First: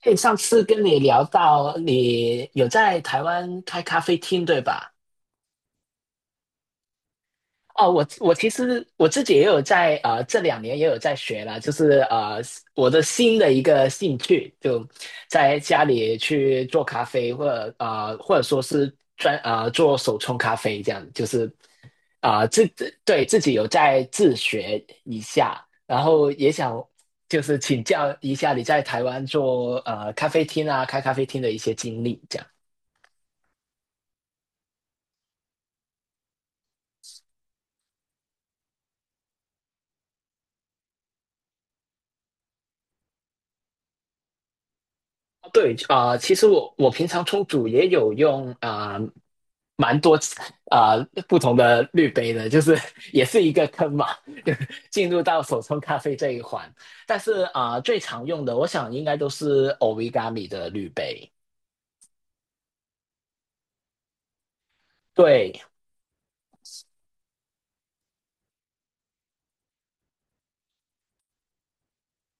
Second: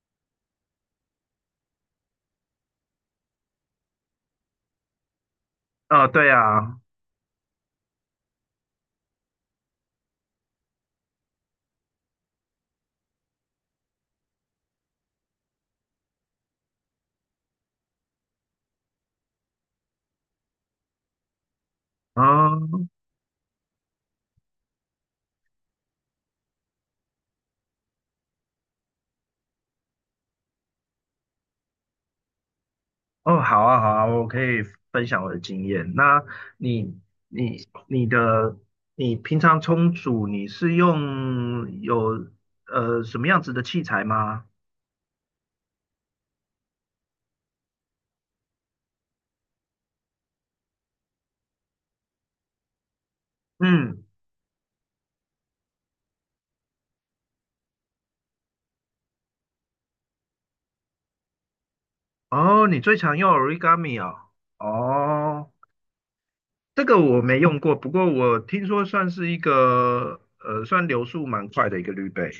对，上次跟你聊到你有在台湾开咖啡厅，对吧？哦，对啊，哦，我其实我自己也有在这两年也有在学啦，就是我的新的一个兴趣，就在家里去做咖啡，或者或者说是做手冲咖啡这样，就是啊、呃自嗯，对自己有在自学一下，然后也想就是请教一下你在台湾做呃咖啡厅啊开咖啡厅的一些经历，这样。哦，好啊，好啊，我可以分享我的经验。那你、你、你的、你平常冲煮，你是用什么样子的器材吗？对，其实我平常冲煮也有用蛮多啊、不同的滤杯的，就是 也是一个坑嗯，嘛，就进入到手冲咖啡这一环。但是最常用的，我想应该都是 Origami 的滤杯。哦，你最常用 origami 啊？哦，对，这个我没用过，不过我听说算是算流速蛮快的一个滤杯。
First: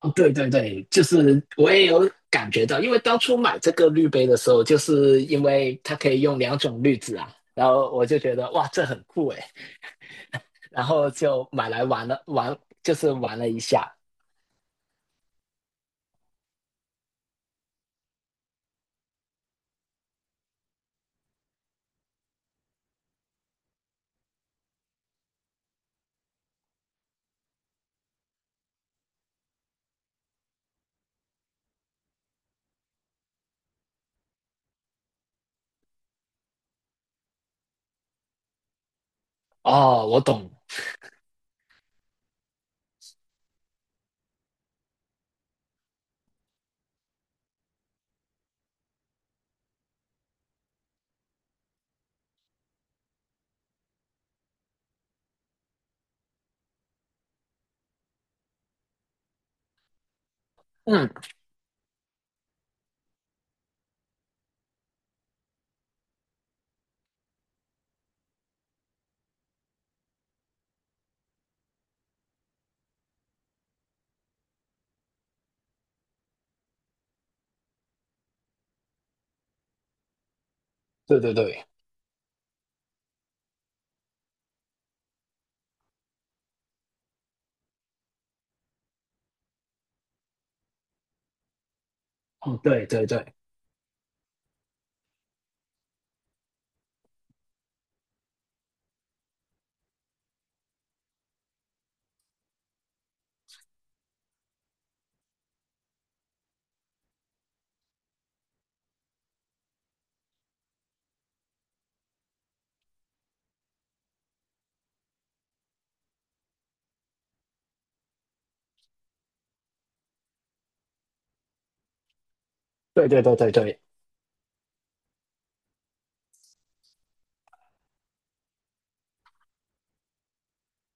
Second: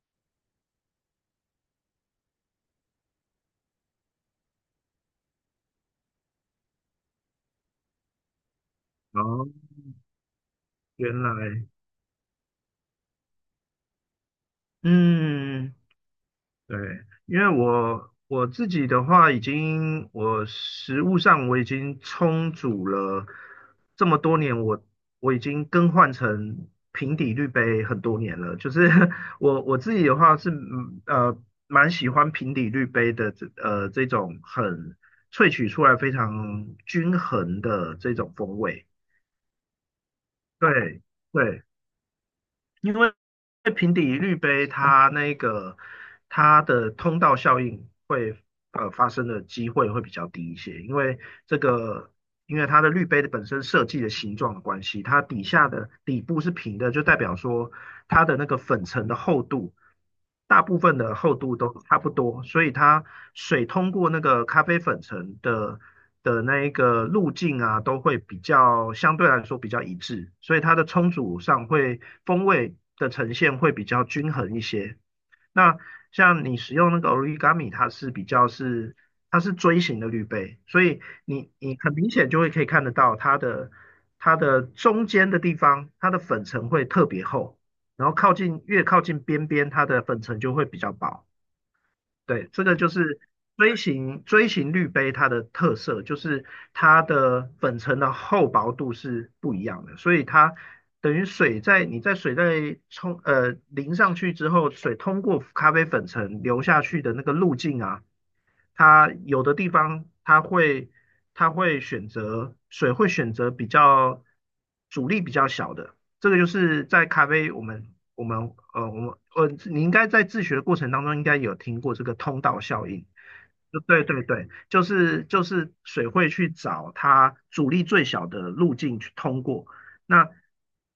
哦对对对，就是我也有感觉到，因为当初买这个滤杯的时候，就是因为它可以用两种滤纸啊，然后我就觉得哇，这很酷诶，哦，然后原就来，买来玩了玩，就是玩了一下。嗯。对，因为我自己的话，我食物上我已经充足了这么多年，我已经更换成平底滤杯很多年了。就是 我自己的话是蛮喜欢平底滤杯的这种萃取出来非常均衡的这种风味。哦，我懂，对对。因为平底滤杯它那个它的通道效应会发生的机会会比较低一些，这个因为它的滤杯的本身设计的形状的关系，它底下的底部是平的，就代表说它的那个粉尘的厚度，大部分嗯，的厚度都差不多，所以水通过那个咖啡粉层的那一个路径啊，都会相对来说比较一致，所以它的冲煮上风味的呈现会比较均衡一些。那像你使用那个 origami，它是比较是它是锥形的滤杯，所以对对你对，你很明显就可以看得到它的中间的地方，它的粉层会特别厚。然后越靠近边边，它的粉尘就会比较薄。对，嗯，这个对就对是对，锥形滤杯它的特色，就是它的粉尘的厚薄度是不一样的，所以它等于水在淋上去之后，水通过咖啡粉层流下去的那个路径啊，它有的地方它会它会选择水会选择阻力比较小的，这个就是在咖啡我们我们呃我们呃你应该在自学的过程当中应该有听过这个通道效应。对对对对对，对对对，就是水会去找它阻力最小的路径去通过，那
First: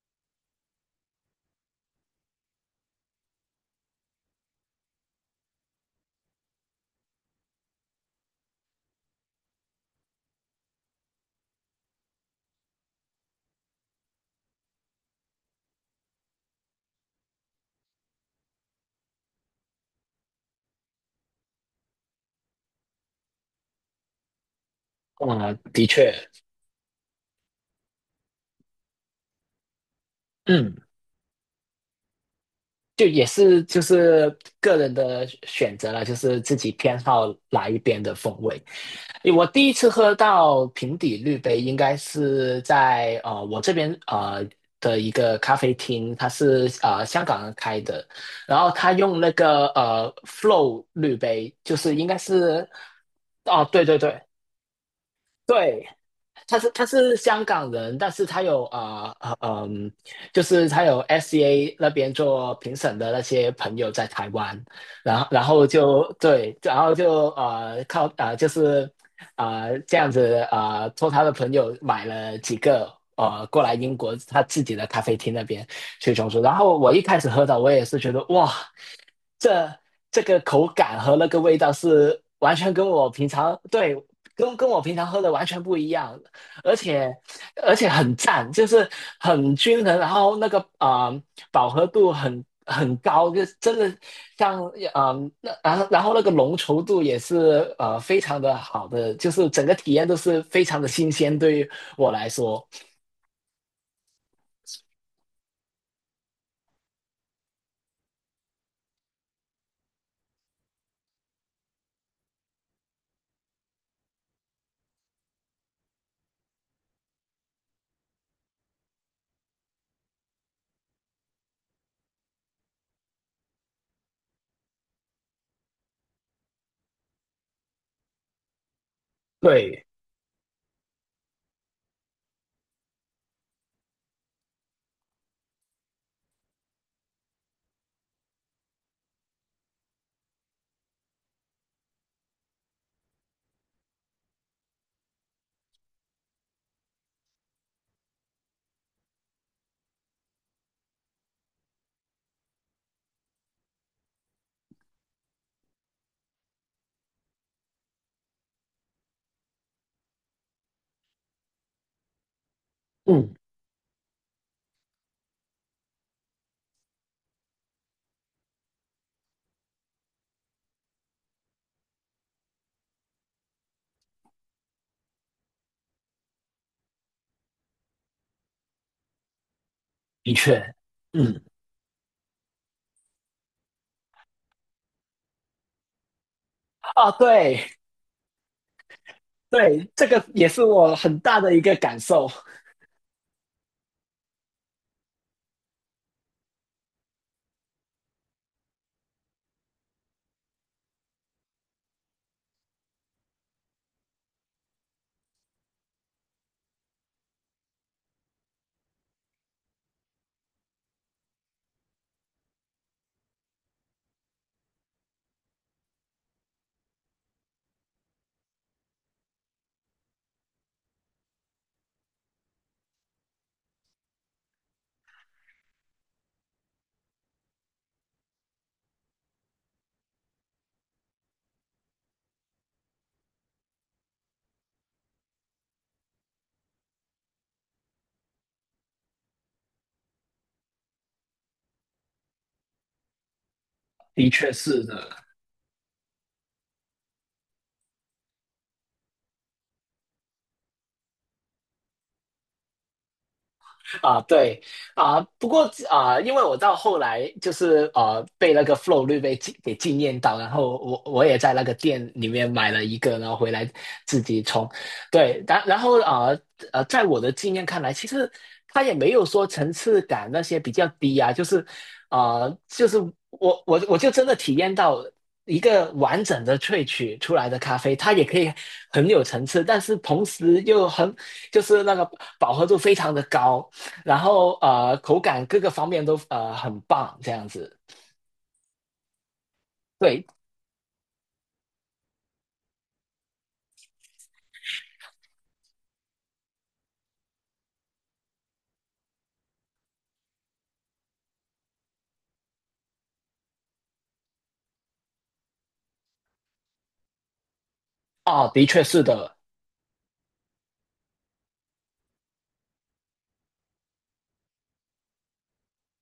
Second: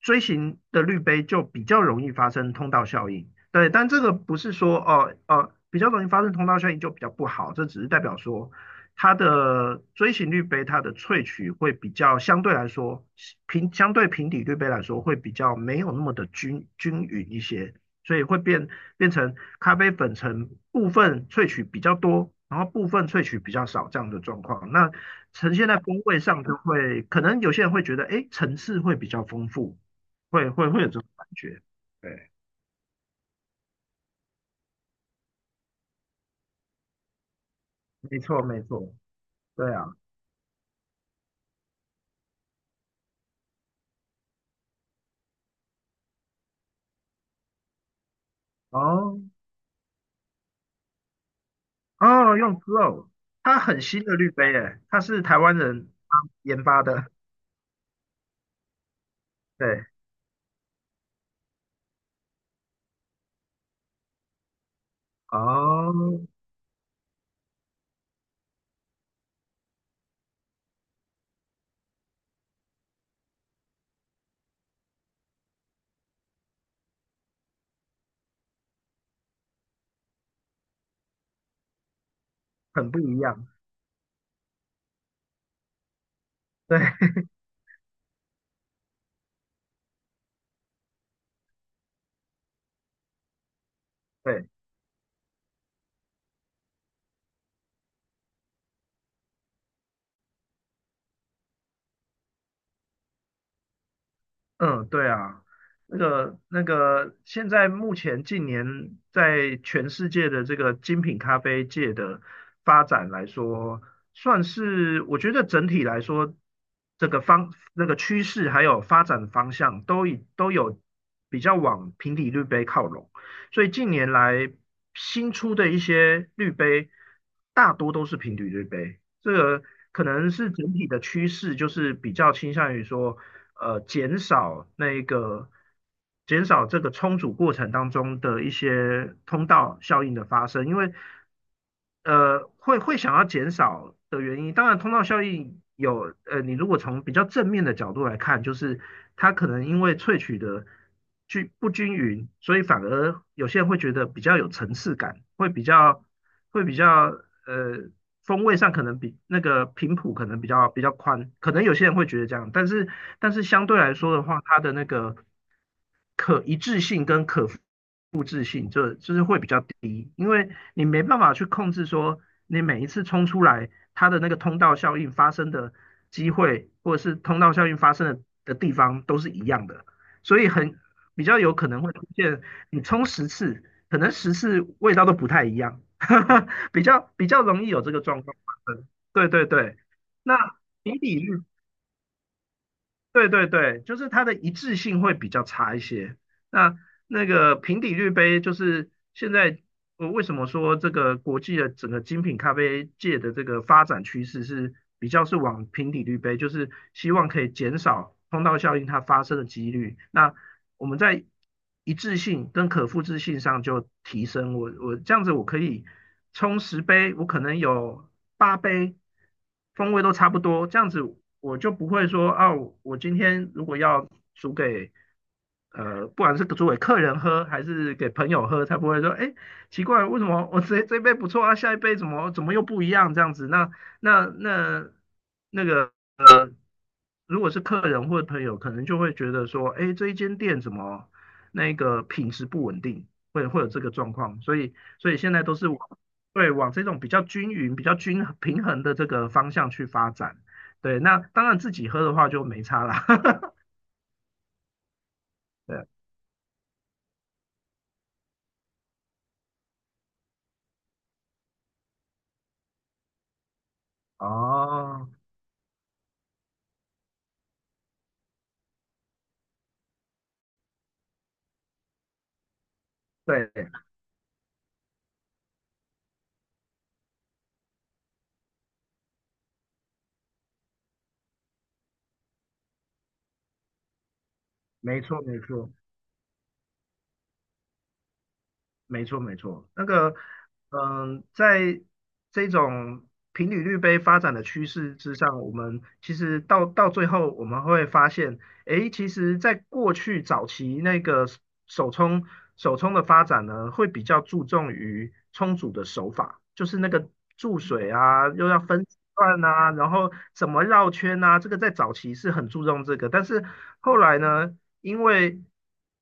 锥形的滤杯就比较容易发生通道效应。对，但这个不是说比较容易发生通道效应就比较不好，这只是代表说它的锥形滤杯它的萃取会比较相对来说平相对平底滤杯来说会比较没有那么的均匀一些，所以会变成咖啡粉层部分萃取比较多，然后部分萃取比较少这样的状况。那呈嗯，现在的风确，味上就会，可能有些人会觉得，哎，层次会比较丰富，会会嗯，会有这种感觉。对，就也是就是个人的选择了，就是自己偏好哪一边的没风错味。没错，我第一对啊，次喝到平底滤杯，应该是在我这边的一个咖啡厅，它是香港人开的，然后他哦用那个Flow 滤杯，就是应该哦，用 是 Glow 它哦很对对新的对滤杯诶，它是台湾对，人他研是发他的，是香港人，但是他有啊呃呃对，嗯，就是他有 SCA 那边做评审的那些朋友在台湾，然后就哦，对，然后就靠就是这样子托他的朋友买了几个过来英国他自己的咖啡厅那边去冲煮，然后我一开始喝到我也是觉得哇，这这个口感和那个味道是完全跟很不我一平样，常对，跟我平常喝的完全不一样，而对且而且很赞，就是很均衡，然后那个饱和度很高，就真的对。像那然后那个浓稠度也是非常的好的，就是整个体验都是非常的新鲜，对于我来说，嗯，对啊，现在目前近年在全世界的这个精品咖啡界的发展来说，算是我觉得整体来说，这个方那个趋势还有发展方向都有比较往平底滤杯靠拢，所以近年来新出的一些滤杯大多都是平底滤杯，这个对，可能是整体的趋势，就是比较倾向于说，减少减少这个冲煮过程当中的一些通道效应的发生，因为会想要减少的原因，当然通道效应你如果从比较正面的角度来看，就是它可能因为萃取的均不均匀，所以反而有些人会觉得比较有层次感，会比较会比较呃风味上可能比那个频谱可能比较宽，可能有些人会觉得这样，但是嗯，相对来说的话，它的那个可一致性跟可复制性就是会比较低，因为你没办法去控制说你每一次冲出来它的那个通道效应发生的机会，或者是通道效应发生的地方都是一样的，的所以确，比较嗯，有可能会出现你冲十次，可能十次味道都不太一样 比啊，较比较容易对有这个状况发生。对对对，对，这个那也是我比比很大率的一个感受，对对对，就是它的一致性会比较差一些。那那个平底滤杯，就是现在我为什么说这个国际的整个精品咖啡界的这个发展趋势是比较是往平底滤杯，就是希望可以减少通道效应它发生的几率。那我们在一致性跟可复制性上就提升。我这样子我可以冲10杯，我可能有8杯风味都差不多，这样子我就不会说啊，我今天如果要煮给不管是煮给客人喝还是给朋友喝，才不会说，哎，奇怪，为什么我这杯不错啊，下一杯怎么又不一样这样子？那那个如果是客人或者朋友，可能就会觉得说，哎，这一间店怎么那个品质不稳定，会有这个状的况，确所以是的。现在都是往对往这种比较均匀、比较平衡的这个方向去发展。对，那当然自己喝的话就没差啦。啊，对啊，不过对，啊，因为我到后来就是被那个 flow 给惊艳到，然后我也在那个店里面买了一个，然后回来自己冲。哦，对，然后在我的经验看来，其实它也没有说层次感那些比较低啊，就是就是对，我就真的体验到一个完整的萃取出来的咖啡，它也可以很有层次，但是同时又很就是那个饱和度非常的高，然后没口错没感各个错，方面都很棒，这样子。没错，没错，那个，对，嗯，在这种平履率杯发展的趋势之上，我们其实到最后，我们会发现，诶，其实，在过去早期那个手冲手冲的发展呢，会比较注重于冲煮的手法，就是那个注水啊，又哦，要的分确时是的，段啊，然后怎么绕圈啊，这个在早期是很注重这个，但是后来呢？因为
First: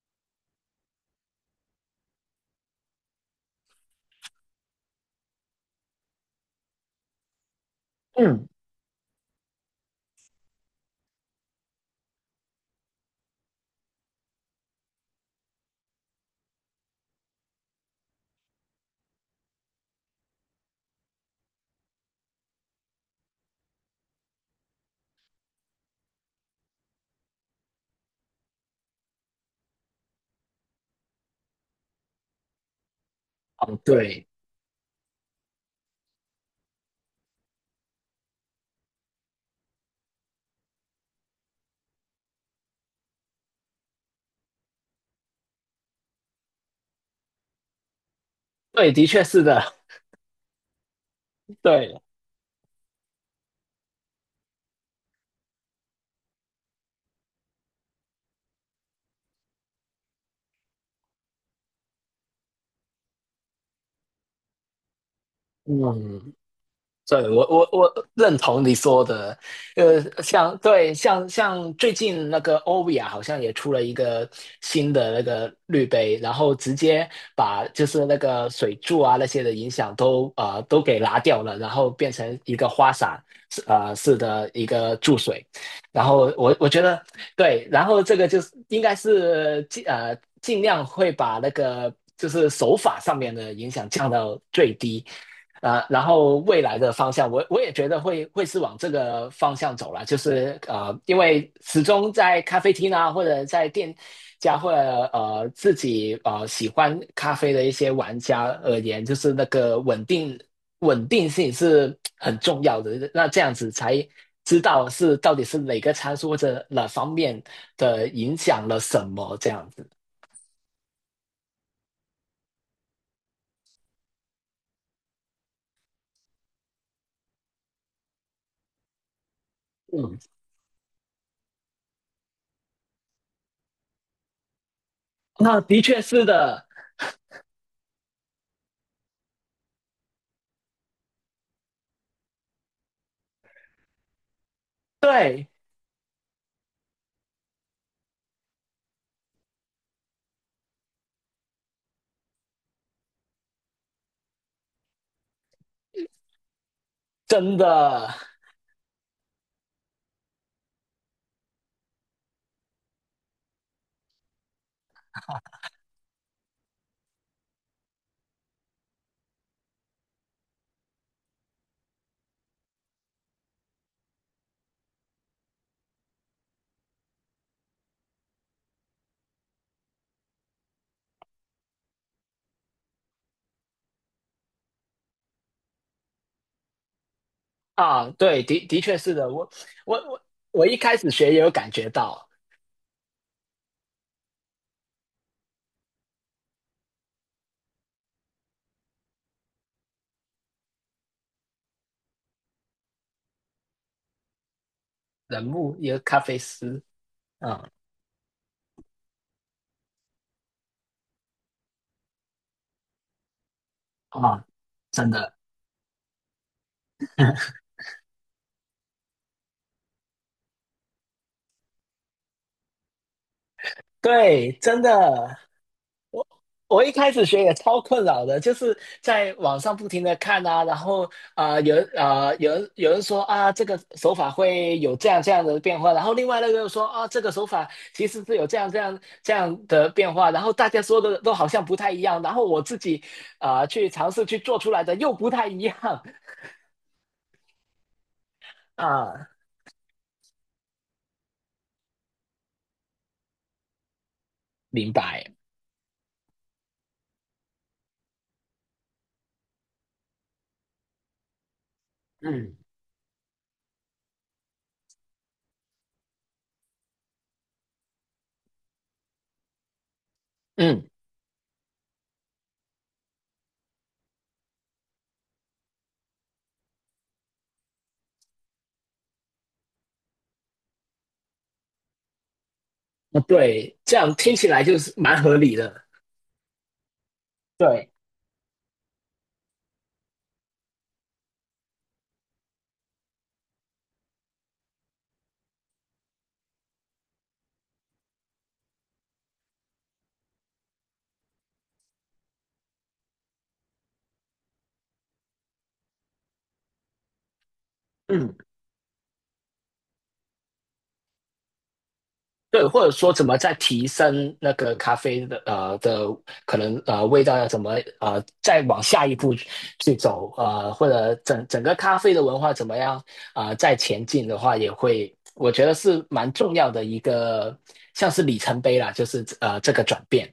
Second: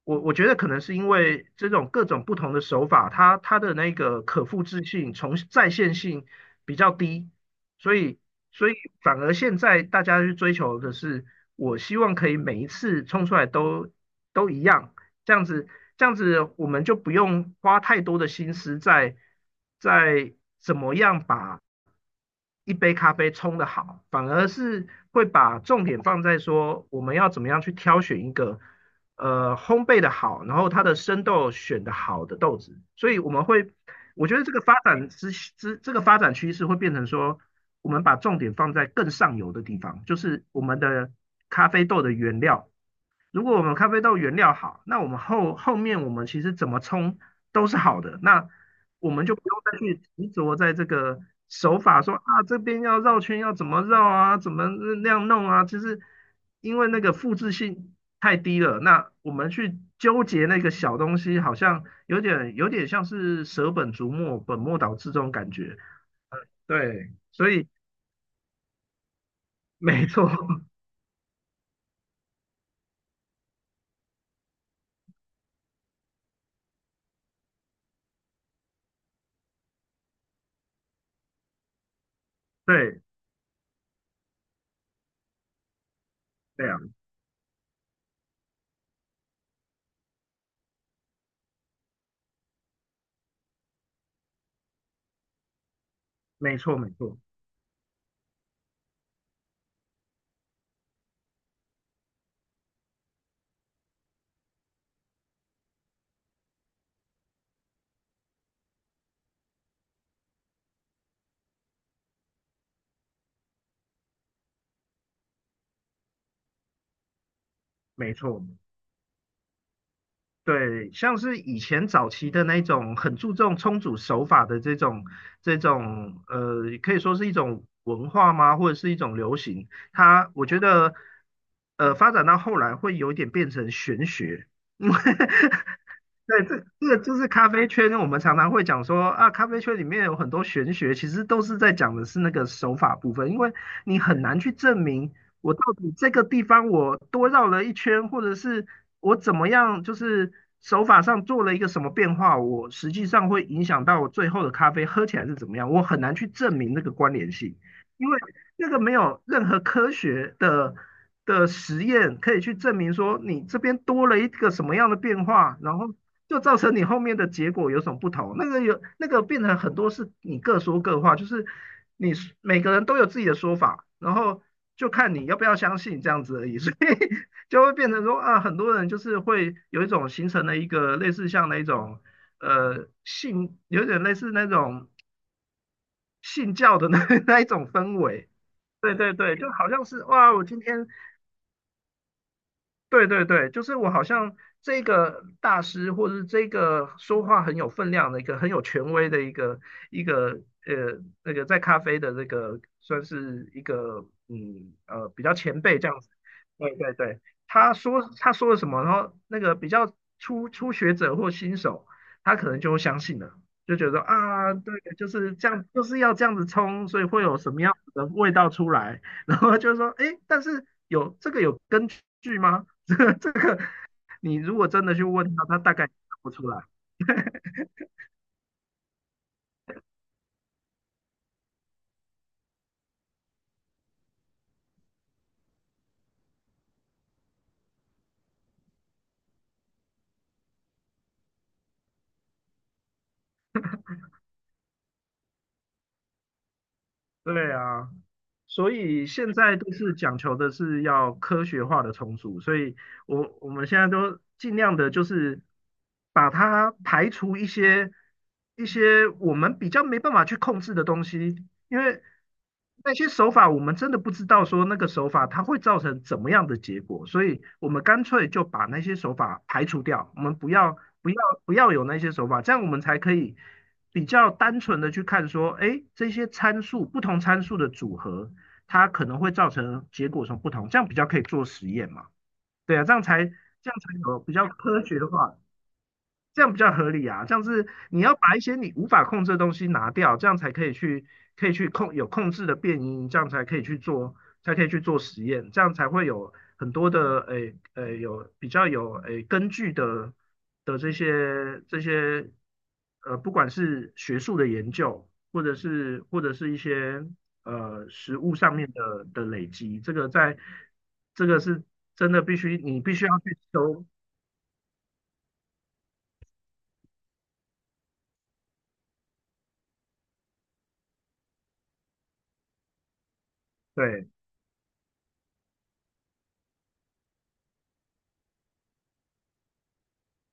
我觉得可能是因为这种各种不同的手法，它的那个可复制性、再现性比较低，所以嗯，所以反而现在大家去追求的是，我希望可以每一次冲出来都一样，这样子这样子我们就不用花太多的心思在在怎么样把一杯咖啡冲的好，反而是会把重点放在说我们要怎么样去挑选一个烘焙的好，然后它的生豆选的好的豆子，所以我们会，哦，对，我觉得这个发展之之这个发展趋势会变成说，我们把重点放在更上游的地方，就是我们的咖啡豆的原料如果我们咖啡豆原料好，那我们后面我们其实怎么冲都是好的，那对，的我确们就是不用的，再去执着在这个 手对，法说啊这边要绕圈要怎么绕啊，怎么那样弄啊，就是因为那个复制性太低了，那我们去纠结那个小东西，好像有点像是舍本逐末、本末倒置这种感觉。嗯。对，对，我所以我我认同你说的，没错，像 对像像最近那个欧比亚好像也出了一个新的那个滤杯，然后直接把就是那个水柱啊那些的影响都给拿掉了，然后变成一个花对洒式的一个注水，然后我对啊，觉得对，然后这个就是应该是尽量会把那个就是手法上面的影响降到最低。然后没未错来没的方错向，我也觉得会是往这个方向走了，就是因为始终在咖啡厅啊，或者在店家，或者自己喜欢咖啡的一些玩家而言，就是那个稳定性是很重要的。那这样子才知道是到底是哪个参数或者哪方面的没影错。响了什么这样子。对，像是以前早期的那种很注重冲煮手法的这种，可以说是一种文化吗，或者是一种流行？嗯，我觉得发展到后来会有一点变成玄学，那的 确是对，这的，这个就是咖啡圈，我们常常会讲说啊，咖啡圈里面有很多玄学，其实都是在讲的是那个手法部分，因为你很难去证明对，我到底这个地方我多绕了一圈，或者是我怎么样，就是手法上做了一个什么变化，我实际上会影响到我最后的咖啡喝起来是怎么样，我很难去证明那个关联性，真因的。为那个没有任何科学的实验可以去证明说你这边多了一个什么样的变化，然后就造成你后面的结果有什么不同？那个有那个变成很多是你各说各话，就是你每个人都有自己的说法，然后就看你要不要相信这样子而已，所以就会变成说啊，很多人就是会有一种形成了一个类似像那种有点类似那种信教的那一种氛啊，围。对，的的对确是对的，对，就好像我是我哇，我今我一天开始学也有感觉到对对对，就是我好像这个大师，或者是这个说话很有分量的一个很有权威的一个那个在咖啡的那个算是一个比较人前物辈这也有样子。咖啡对师，对对，嗯他说了什么，然后那个比较初学者或新手，他可能就会相信了，就觉得啊，啊对，就真是的，这样，就是要这样子冲，所以会有什么样子的味道出来。然后就说，哎，但是有这个有根据吗？这个，你对，如果真真的，的去问他，他大概也答不出来。我一开始学也超困扰的，就是在网上不停的看啊，然后有人说啊这个手法会有这样这样的变化，然后另外那个又说啊这个手法其实是有这样这样这样的变化，然后大家说的都好像不太一样，然后我自己去尝试去做出来的又不太一样。对啊，所以啊，现在都是讲求的是要科学化的重组，所以我们现在都尽量的明就白。是把它排除一些我们比较没办法去控制的东西，因为嗯那些手法我们真的不知道说那个手法它会造成怎么样的结果，所以我们干脆就把那些手法排除掉，我们嗯，不要不要有那些手法，这样我们才可以，比较单纯的去看说，哎，这些参数不同参数的组合，它可能会造成结果什么不同，这样比较可以做实验嘛？对啊，这对，样这才样有比听起较来就科是学的蛮合话。理的。这样比较合理啊。这样是对，你要把一些你无法控制的东西拿掉，这样才可以去控制的变音，这样才可以去做实验，这样才会有很多的有比较有根据的这些不管是学术的研究，或者是一些实嗯物上面的累积，这个在这个是真的对，你或者必须说要怎么去再提收升那个咖啡的可能味道要怎么再往下一步去走或者整个咖啡的文化怎么样再前对。进的话，也会我觉得是蛮重要的一个像是里程碑啦，就是这个转变。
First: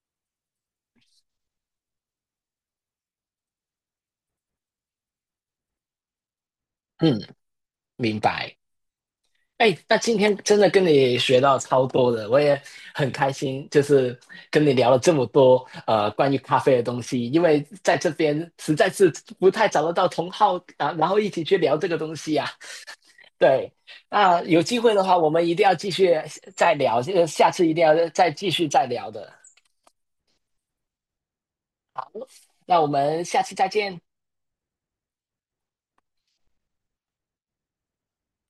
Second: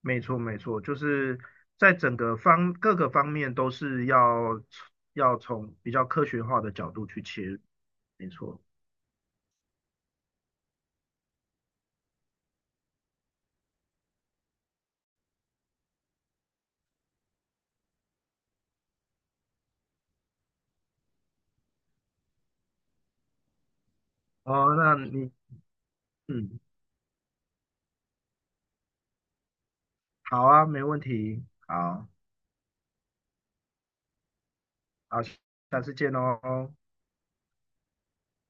没错，没错，就是在整个方各个方面都是要从比较科学化的角度嗯，去切入，明没白。错。哎，那今天真的跟你学到超多的，我也很开心，就是跟你聊了这么多关于咖啡的东西，因为在这边实在是不太找得到同好啊，然后一起去聊这个东西呀、对，那有哦，机会那的话，我你们一定要继续嗯，再聊，这个下次一定要再继续再聊的。好啊，没问题，好，那我们下次再见。好，下次见哦。